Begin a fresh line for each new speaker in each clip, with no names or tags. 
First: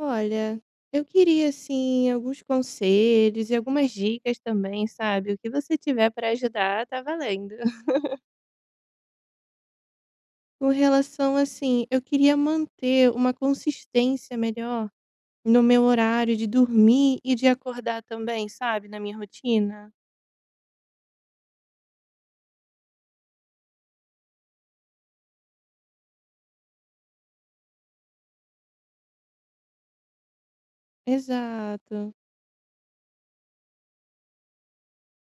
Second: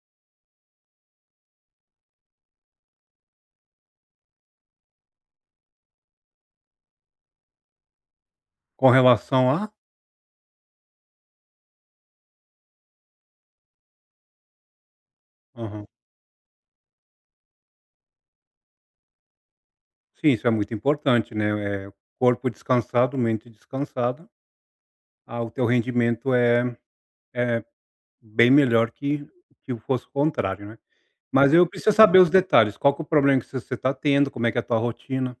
Olha, eu queria assim alguns conselhos e algumas dicas também, sabe? O que você tiver para ajudar, tá valendo.
Com relação a?
Com relação assim, eu queria manter uma consistência melhor no meu
Aham.
horário de dormir e de acordar também, sabe? Na minha rotina.
Sim, isso é muito importante, né, corpo descansado, mente descansada, ah, o teu rendimento é bem melhor que fosse o contrário, né. Mas eu preciso
Exato.
saber os detalhes, qual que é o problema que você está tendo, como é que é a tua rotina.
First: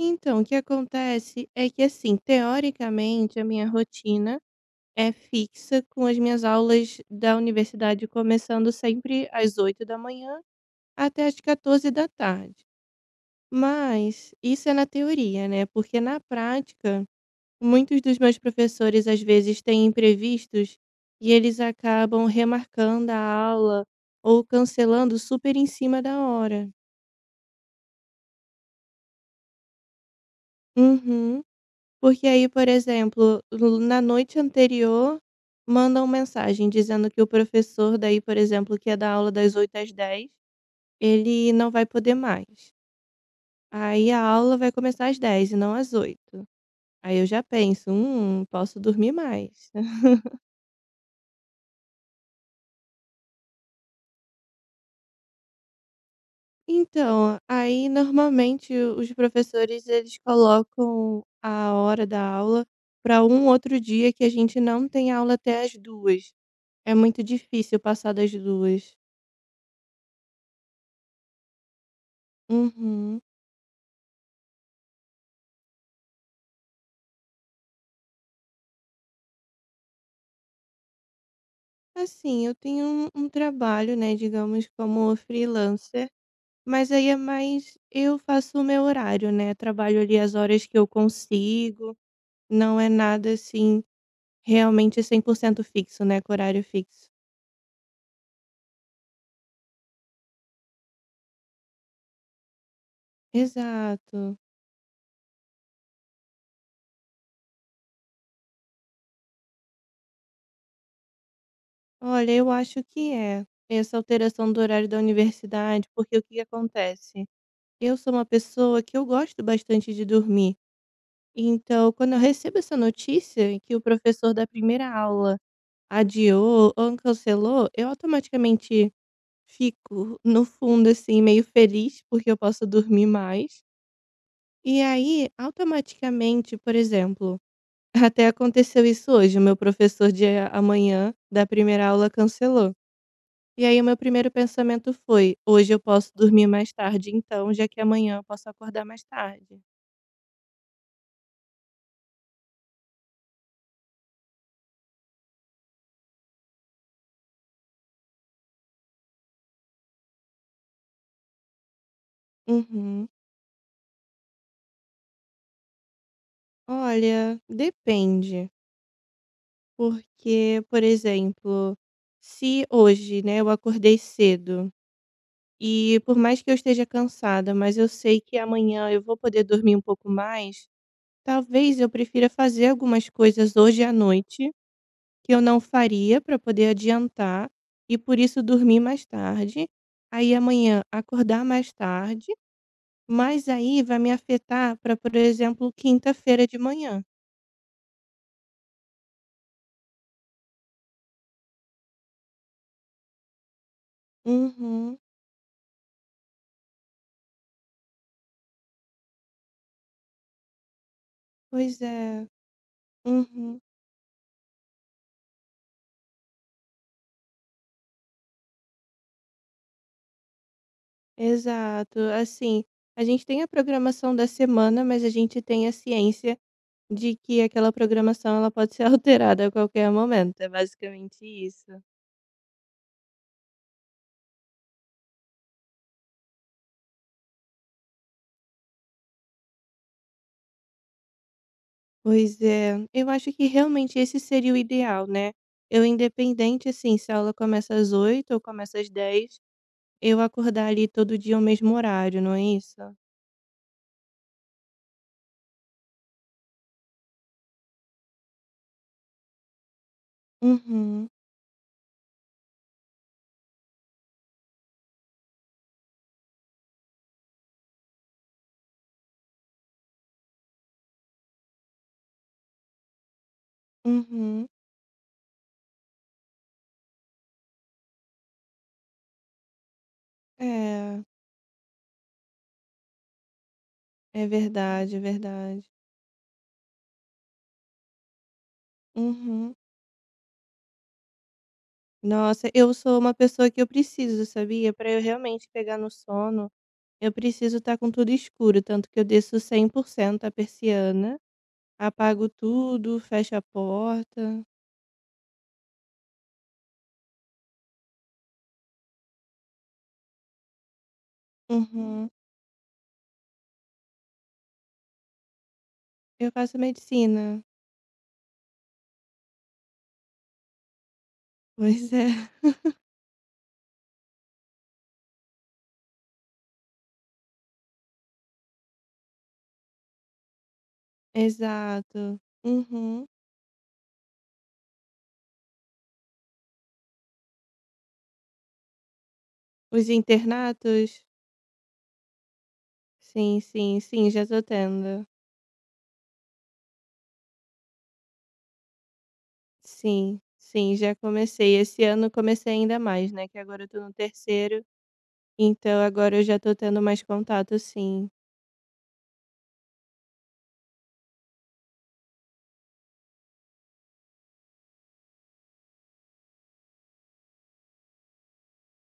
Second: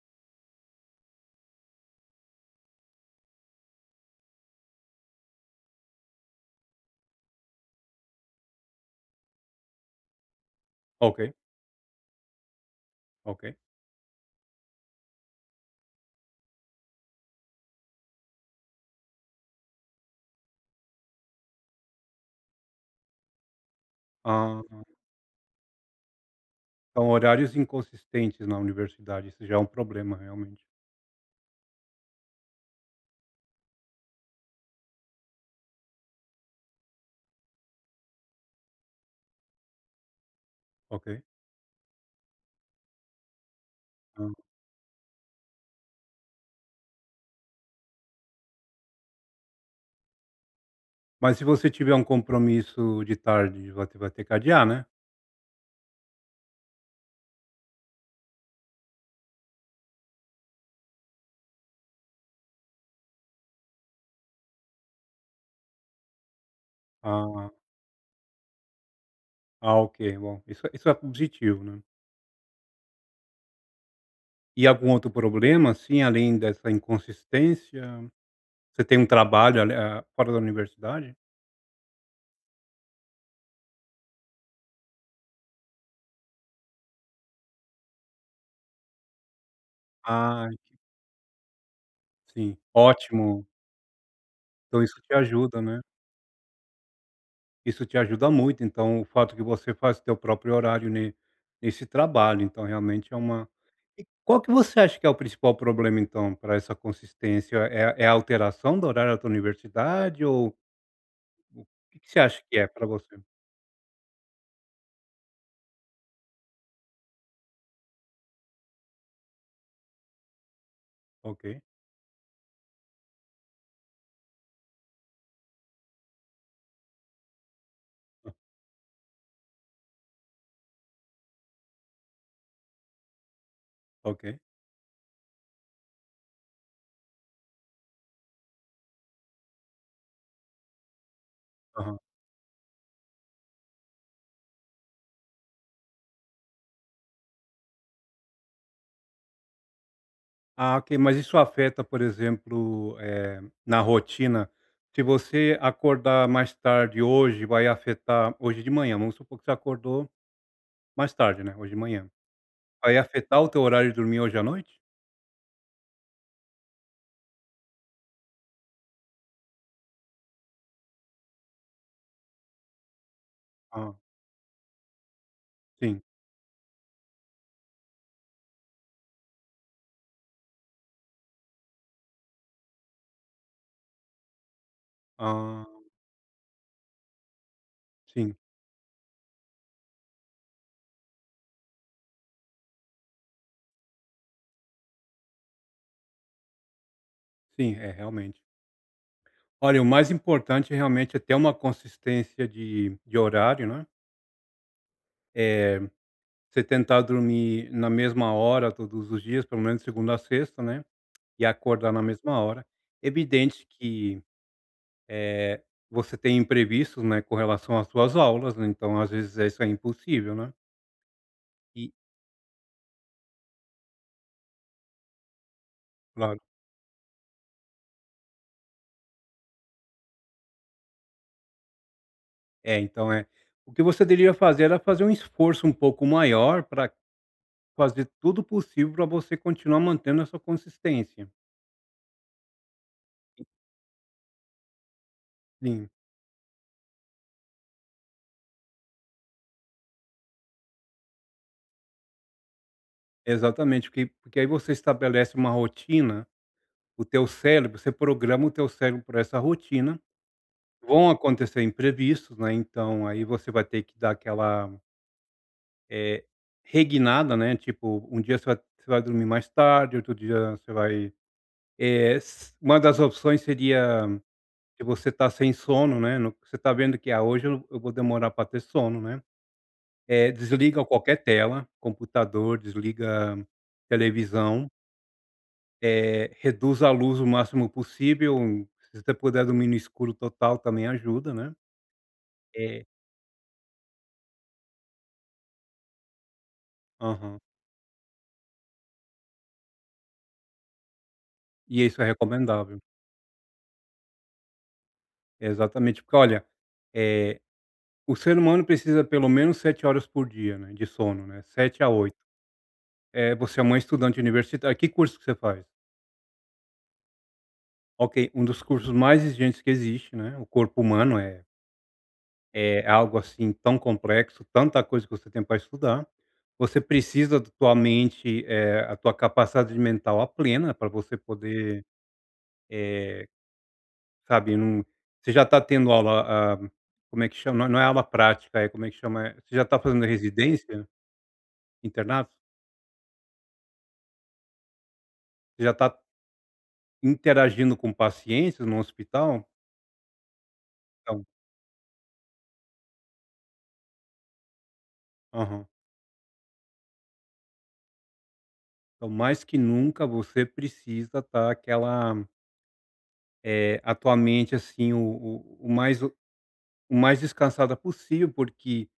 Então, o que acontece é que assim, teoricamente, a minha rotina é fixa com as minhas aulas da universidade começando sempre às 8h da manhã
Ok,
até às da tarde.
ok.
Mas isso é na teoria, né, porque na prática, muitos dos meus professores, às vezes, têm imprevistos e eles acabam remarcando a aula ou
Ah,
cancelando super em cima da hora.
então horários inconsistentes na universidade, isso já é um problema realmente,
Uhum. Porque aí, por exemplo, l na noite anterior, mandam mensagem dizendo que o professor daí, por exemplo, que é da aula das 8h às 10h,
ok.
ele não vai poder mais. Aí a
Hã,
aula vai começar às 10h e não às 8h. Aí eu já penso: posso dormir mais".
mas se você tiver um compromisso de tarde, vai ter que adiar, né.
Então, aí normalmente os professores eles colocam a hora da aula para um outro dia que a gente não tem aula até as 2h. É muito
Ah,
difícil passar das 2h.
ah, ok, bom, isso é positivo, né.
H Uhum.
E algum outro problema, assim, além dessa inconsistência? Você tem um trabalho fora da universidade?
Assim, eu tenho um trabalho, né, digamos como freelancer, mas aí é mais eu faço o meu horário, né, trabalho ali as
Ah,
horas que eu consigo,
sim,
não é nada
ótimo.
assim
Então isso
realmente
te
cem por
ajuda,
cento
né.
fixo, né, com horário fixo.
Isso te ajuda muito, então o fato que você faz o teu próprio horário ne nesse trabalho, então realmente é uma. E
Exato.
qual que você acha que é o principal problema, então, para essa consistência? É a alteração do horário da tua universidade? Ou o que que você
Olha,
acha
eu
que é
acho
para
que
você?
é, essa alteração do horário da universidade, porque o que que acontece? Eu sou uma pessoa que eu gosto bastante de dormir,
Ok,
então quando eu recebo essa notícia que o professor da primeira aula adiou ou cancelou, eu automaticamente fico no fundo, assim, meio feliz, porque eu posso dormir mais.
ok.
E aí, automaticamente, por exemplo, até aconteceu isso hoje, o meu professor de amanhã da primeira aula cancelou. E aí o meu primeiro pensamento foi: "Hoje eu posso dormir mais tarde então, já que amanhã eu posso acordar mais tarde".
Ah, ok. Mas isso afeta, por exemplo, na rotina? Se você acordar mais tarde hoje, vai afetar hoje de manhã. Vamos supor que você acordou mais tarde, né, hoje de manhã. Vai
Uhum.
afetar o teu horário de dormir hoje à noite?
Olha, depende, porque, por exemplo, se hoje, né, eu
Ah,
acordei cedo e
sim.
por mais que eu esteja cansada, mas eu sei que amanhã eu vou poder dormir um pouco mais, talvez eu prefira fazer algumas coisas hoje à noite que eu não
Ah,
faria para poder adiantar, e por
sim.
isso dormir mais tarde, aí amanhã acordar mais tarde, mas aí vai me afetar para, por exemplo, quinta-feira de manhã.
Sim, é, realmente. Olha, o mais importante realmente é ter uma consistência de horário, né,
Uhum,
eh, você tentar dormir na mesma hora todos os dias, pelo menos segunda a sexta, né, e
pois
acordar na
é.
mesma hora.
Uhum,
Evidente que, Eh, você tem imprevistos, né, com relação às suas aulas, né, então às vezes isso é impossível, né. E
exato. Assim, a gente tem a programação da semana, mas a gente tem a ciência
claro.
de que aquela programação ela pode ser alterada a qualquer momento, é basicamente isso.
É, então é o que você deveria fazer, era fazer um esforço um pouco maior para fazer tudo possível para você continuar mantendo a sua consistência.
Pois é, eu acho que realmente esse seria o ideal, né. Eu
Sim,
independente, assim, se a aula começa às 8h ou começa às 10h, eu acordar ali todo dia ao mesmo horário, não é isso?
exatamente, porque aí você estabelece uma rotina, o teu cérebro, você programa o teu cérebro pra essa rotina.
Uhum,
Vão acontecer imprevistos, né, então aí você vai ter que dar aquela, Eh, regnada, né, tipo, um dia você vai dormir mais tarde, outro dia você vai, eh, s uma das opções seria,
uhum.
se você tá sem sono, né, no, você tá vendo que: "Ah, hoje eu vou demorar para ter sono", né. Desliga
É,
qualquer tela, computador, desliga
é
televisão,
verdade, é verdade.
reduz a luz o máximo possível, se você puder
Uhum.
dormir no escuro total também ajuda, né.
Nossa, eu
É.
sou uma pessoa que eu preciso, sabia? Para eu realmente pegar no sono, eu
Aham.
preciso estar com tudo escuro, tanto que eu desço 100% a persiana,
E isso é
apago
recomendável.
tudo, fecho a porta.
É, exatamente, porque olha, eh o ser humano precisa pelo menos 7 horas por dia, né, de sono, né. 7 a
Uhum.
8. É, você é uma estudante universitária, que curso que você faz?
Eu faço medicina.
Ok, um dos cursos mais exigentes que existe, né, o corpo humano é
Pois é,
é algo, assim, tão complexo, tanta coisa que você tem para estudar. Você precisa da tua mente, a tua capacidade mental à plena, para você poder,
exato. Uhum.
eh, sabe. Não, você já está tendo aula, como é que chama? Não é aula prática, é como é que chama? Você já está
Os
fazendo residência,
internatos?
internato?
Sim, sim, sim, já tô tendo.
Você já está interagindo com pacientes no hospital?
Sim, sim, já
Então,
comecei. Esse ano comecei ainda mais, né, que agora eu tô no terceiro,
aham.
então agora eu já tô tendo mais contato sim.
Então, mais que nunca você precisa estar aquela, a tua mente, assim, o mais, o mais descansada possível, porque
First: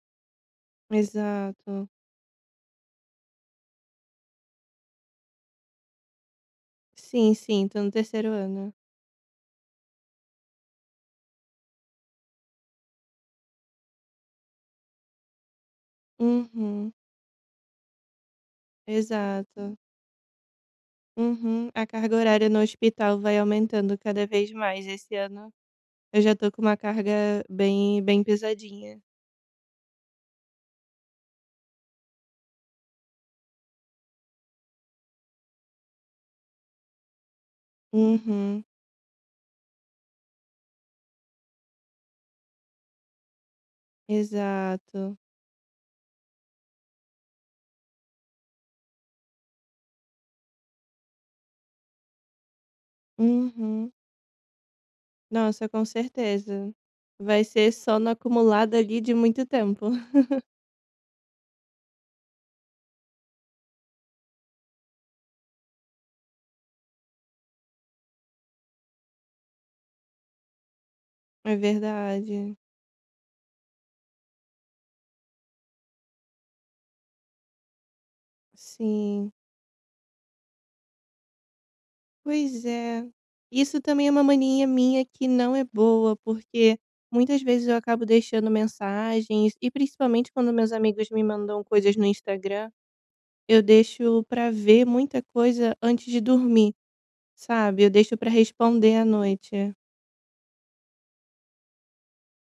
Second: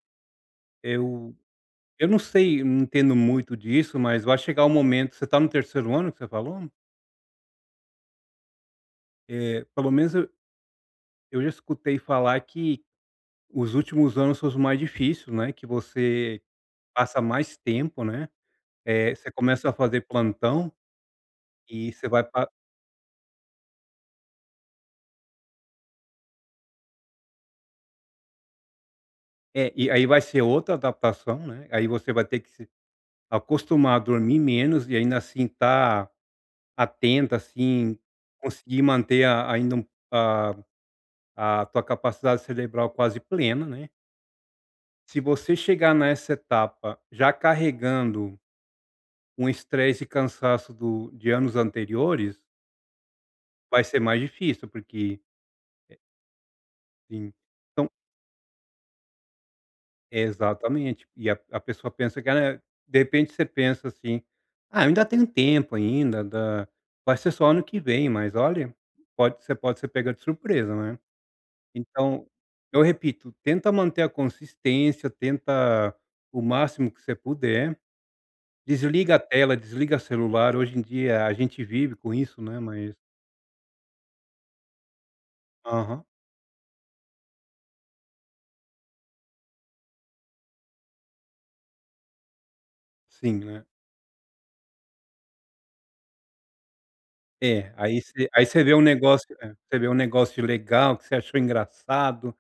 eu
Exato.
eu não sei, não entendo muito disso, mas vai chegar o momento. Você está no terceiro ano, que você falou?
Sim, sim, tô no terceiro ano.
Pelo menos eu já escutei falar que os últimos anos são os mais difíceis, né, que você
Uhum,
passa mais tempo, né. Você começa a
exato.
fazer plantão
Uhum. A
e você
carga
vai.
horária no hospital vai aumentando cada vez mais. Esse ano eu já tô com uma carga bem bem pesadinha.
É, e aí vai ser outra adaptação, né, aí você vai ter que se acostumar a dormir menos e ainda assim estar atenta, assim,
Uhum,
conseguir manter a, ainda um a tua capacidade cerebral quase plena, né.
exato.
Se você chegar nessa etapa já carregando um estresse e cansaço do, de anos anteriores, vai
Uhum.
ser mais difícil, porque,
Nossa, com certeza.
assim,
Vai ser
então,
só no acumulado ali de muito tempo.
exatamente. E a pessoa pensa que ela é, de repente você pensa assim: "Ah, ainda tem tempo ainda, dá, vai ser só ano que vem", mas olha, pode, você pode ser pega de surpresa, né.
É
Então,
verdade.
eu repito, tenta manter a consistência, tenta o máximo que você puder, desliga a
Sim.
tela, desliga o celular, hoje em dia a gente vive com isso, né,
Pois
mas,
é. Isso também é uma mania minha que não é
aham,
boa, porque muitas vezes eu acabo deixando mensagens, e principalmente quando meus amigos me mandam coisas no Instagram,
sim,
eu
né.
deixo pra ver muita coisa antes de dormir,
É,
sabe? Eu
aí
deixo
você,
pra
aí você vê um
responder à
negócio, é,
noite.
você vê um negócio legal que você achou engraçado,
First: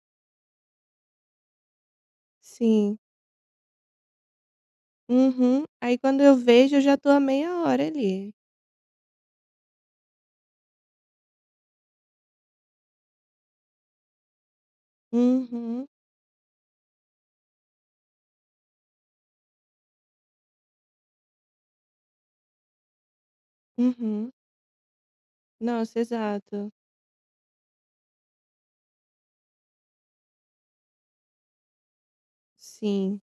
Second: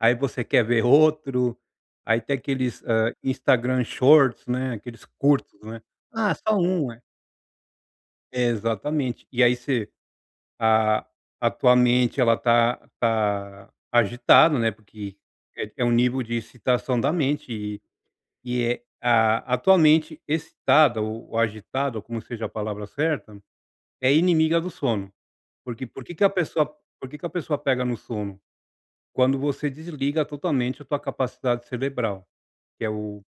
aí você quer ver outro, aí tem aqueles,
Sim.
Instagram Shorts, né, aqueles curtos,
Uhum.
né.
Aí quando
Ah,
eu
só
vejo, eu
um,
já
é.
tô há meia hora ali.
Exatamente. E aí você, a a tua mente ela tá agitada, né, porque é
Uhum,
um nível de excitação da mente. E e é a tua mente excitada ou agitada, ou como seja a palavra certa, é
uhum.
inimiga do sono. Porque
Nossa,
por que que a pessoa
exato.
por que que a pessoa pega no sono? Quando você desliga totalmente a tua capacidade cerebral, que é
Sim.
o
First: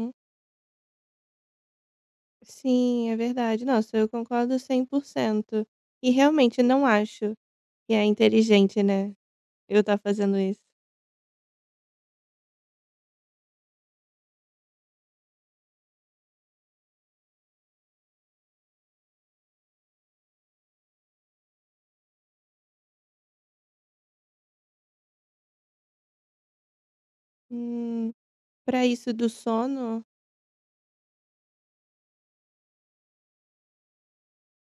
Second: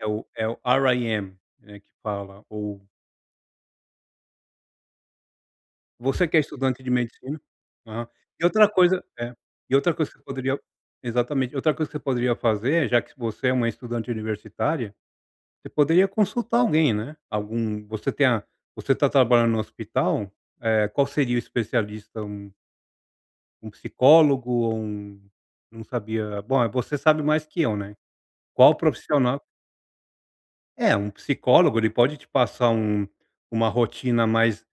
é o é o R REM, né, que fala. Ou,
Sim, é verdade. Nossa, eu concordo 100%. E
você que é
realmente não
estudante de
acho
medicina,
que é
aham. E outra
inteligente,
coisa
né,
é, e
eu
outra
estar tá
coisa que você
fazendo
poderia,
isso.
exatamente, outra coisa que você poderia fazer, já que você é uma estudante universitária, você poderia consultar alguém, né. Algum, você tem a, você está trabalhando no hospital, qual seria o especialista? Um psicólogo ou um, não sabia, bom, você sabe mais que eu, né.
Hum,
Qual
pra isso do
profissional?
sono?
É, um psicólogo, ele pode te passar um, uma rotina mais,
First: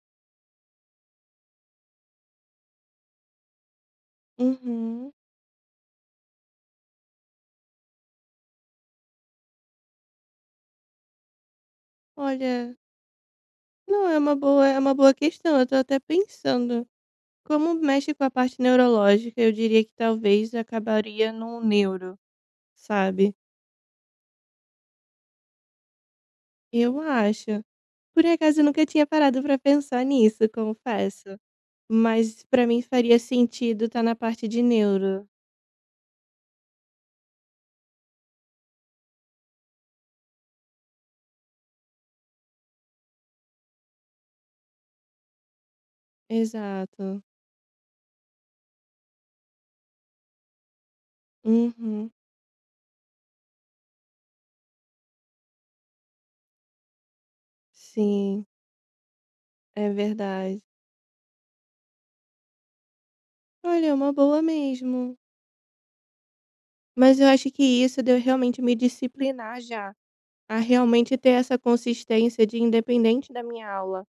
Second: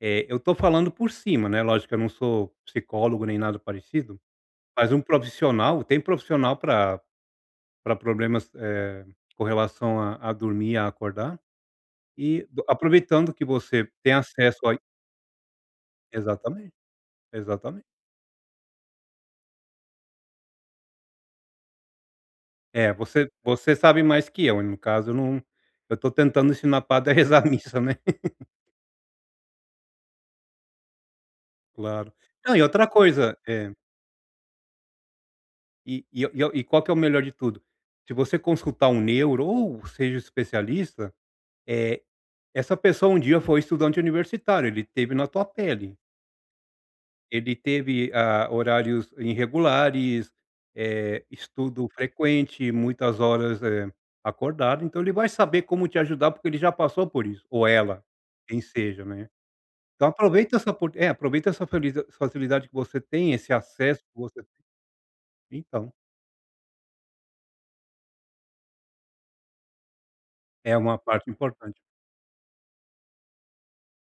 eu tô falando por cima, né, lógico que eu não sou psicólogo nem nada parecido, mas um
Uhum.
profissional, tem profissional para, pra problemas, com relação a dormir, a acordar. E do,
Olha,
aproveitando que você
não,
tem acesso a,
é uma boa questão, eu tô até
exatamente,
pensando. Como
exatamente.
mexe com a parte neurológica, eu diria que talvez acabaria num neuro,
É, você,
sabe?
você sabe mais que eu, no caso eu não, eu estou tentando ensinar o
Eu
padre a rezar a
acho.
missa, né.
Por acaso eu nunca tinha parado pra pensar nisso, confesso.
Claro.
Mas
Não, e
pra mim
outra
faria
coisa, é,
sentido estar na parte de neuro.
e qual que é o melhor de tudo? Se você consultar um neuro, ou seja, um especialista, é, essa pessoa um dia foi estudante universitário, ele teve na tua pele.
Exato.
Ele teve, ah, horários irregulares, estudo
Uhum.
frequente, muitas horas, acordado. Então ele vai saber como te ajudar, porque ele já passou por isso, ou ela,
Sim,
quem seja, né.
é
Então aproveita
verdade.
essa opor, é, aproveita essa feliza, facilidade que você tem, esse
Olha, é
acesso
uma
que
boa
você tem,
mesmo.
então,
Mas eu acho que isso deu realmente me disciplinar já, a
é uma
realmente ter
parte
essa
importante.
consistência de independente da minha aula,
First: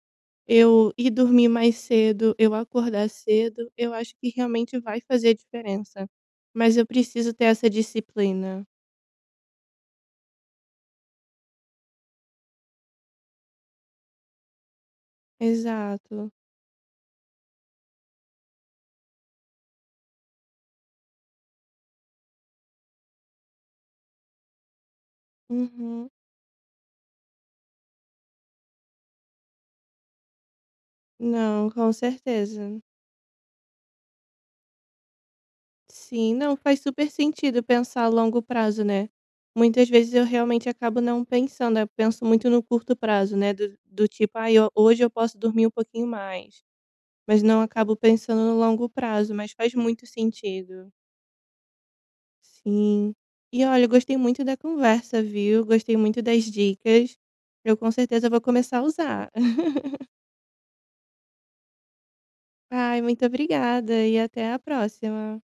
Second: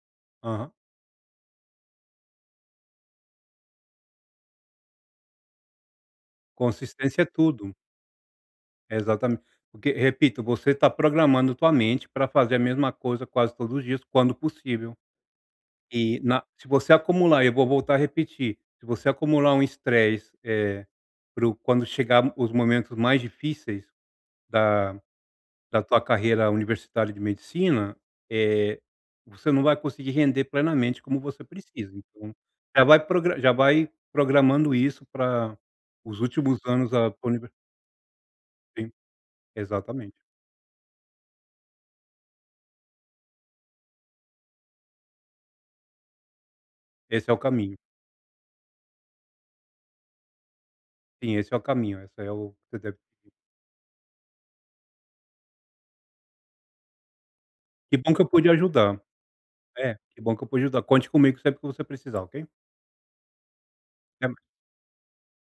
Aham.
eu ir dormir mais cedo, eu acordar cedo, eu acho que realmente vai fazer diferença. Mas eu
Consistência é
preciso ter essa
tudo.
disciplina.
É, exatamente. Porque, repito, você está programando tua mente para fazer a mesma coisa quase todos os dias, quando possível. E
Exato.
na, se você acumular, eu vou voltar a repetir, se você acumular um estresse, para quando chegar os momentos mais difíceis da tua
Uhum.
carreira universitária de medicina, eh, você não vai conseguir render plenamente como você
Não, com
precisa, então
certeza.
já vai progra, já vai programando isso para os
Sim, não,
últimos
faz
anos
super
da tua univer,
sentido pensar a longo prazo, né. Muitas vezes eu
exatamente.
realmente acabo não pensando, eu penso muito no curto prazo, né, do tipo: "Ai, ho hoje eu posso dormir um pouquinho mais",
Esse é o
mas não
caminho.
acabo pensando no longo prazo, mas faz muito sentido.
Sim, esse é o caminho, esse é o que você deve.
Sim. E olha, eu gostei muito da conversa, viu, gostei muito das dicas. Eu com
Que bom que eu
certeza vou
pude
começar a
ajudar.
usar.
É, que bom que eu pude ajudar. Conte comigo sempre que você precisar, ok?
Ai, muito obrigada e até a próxima.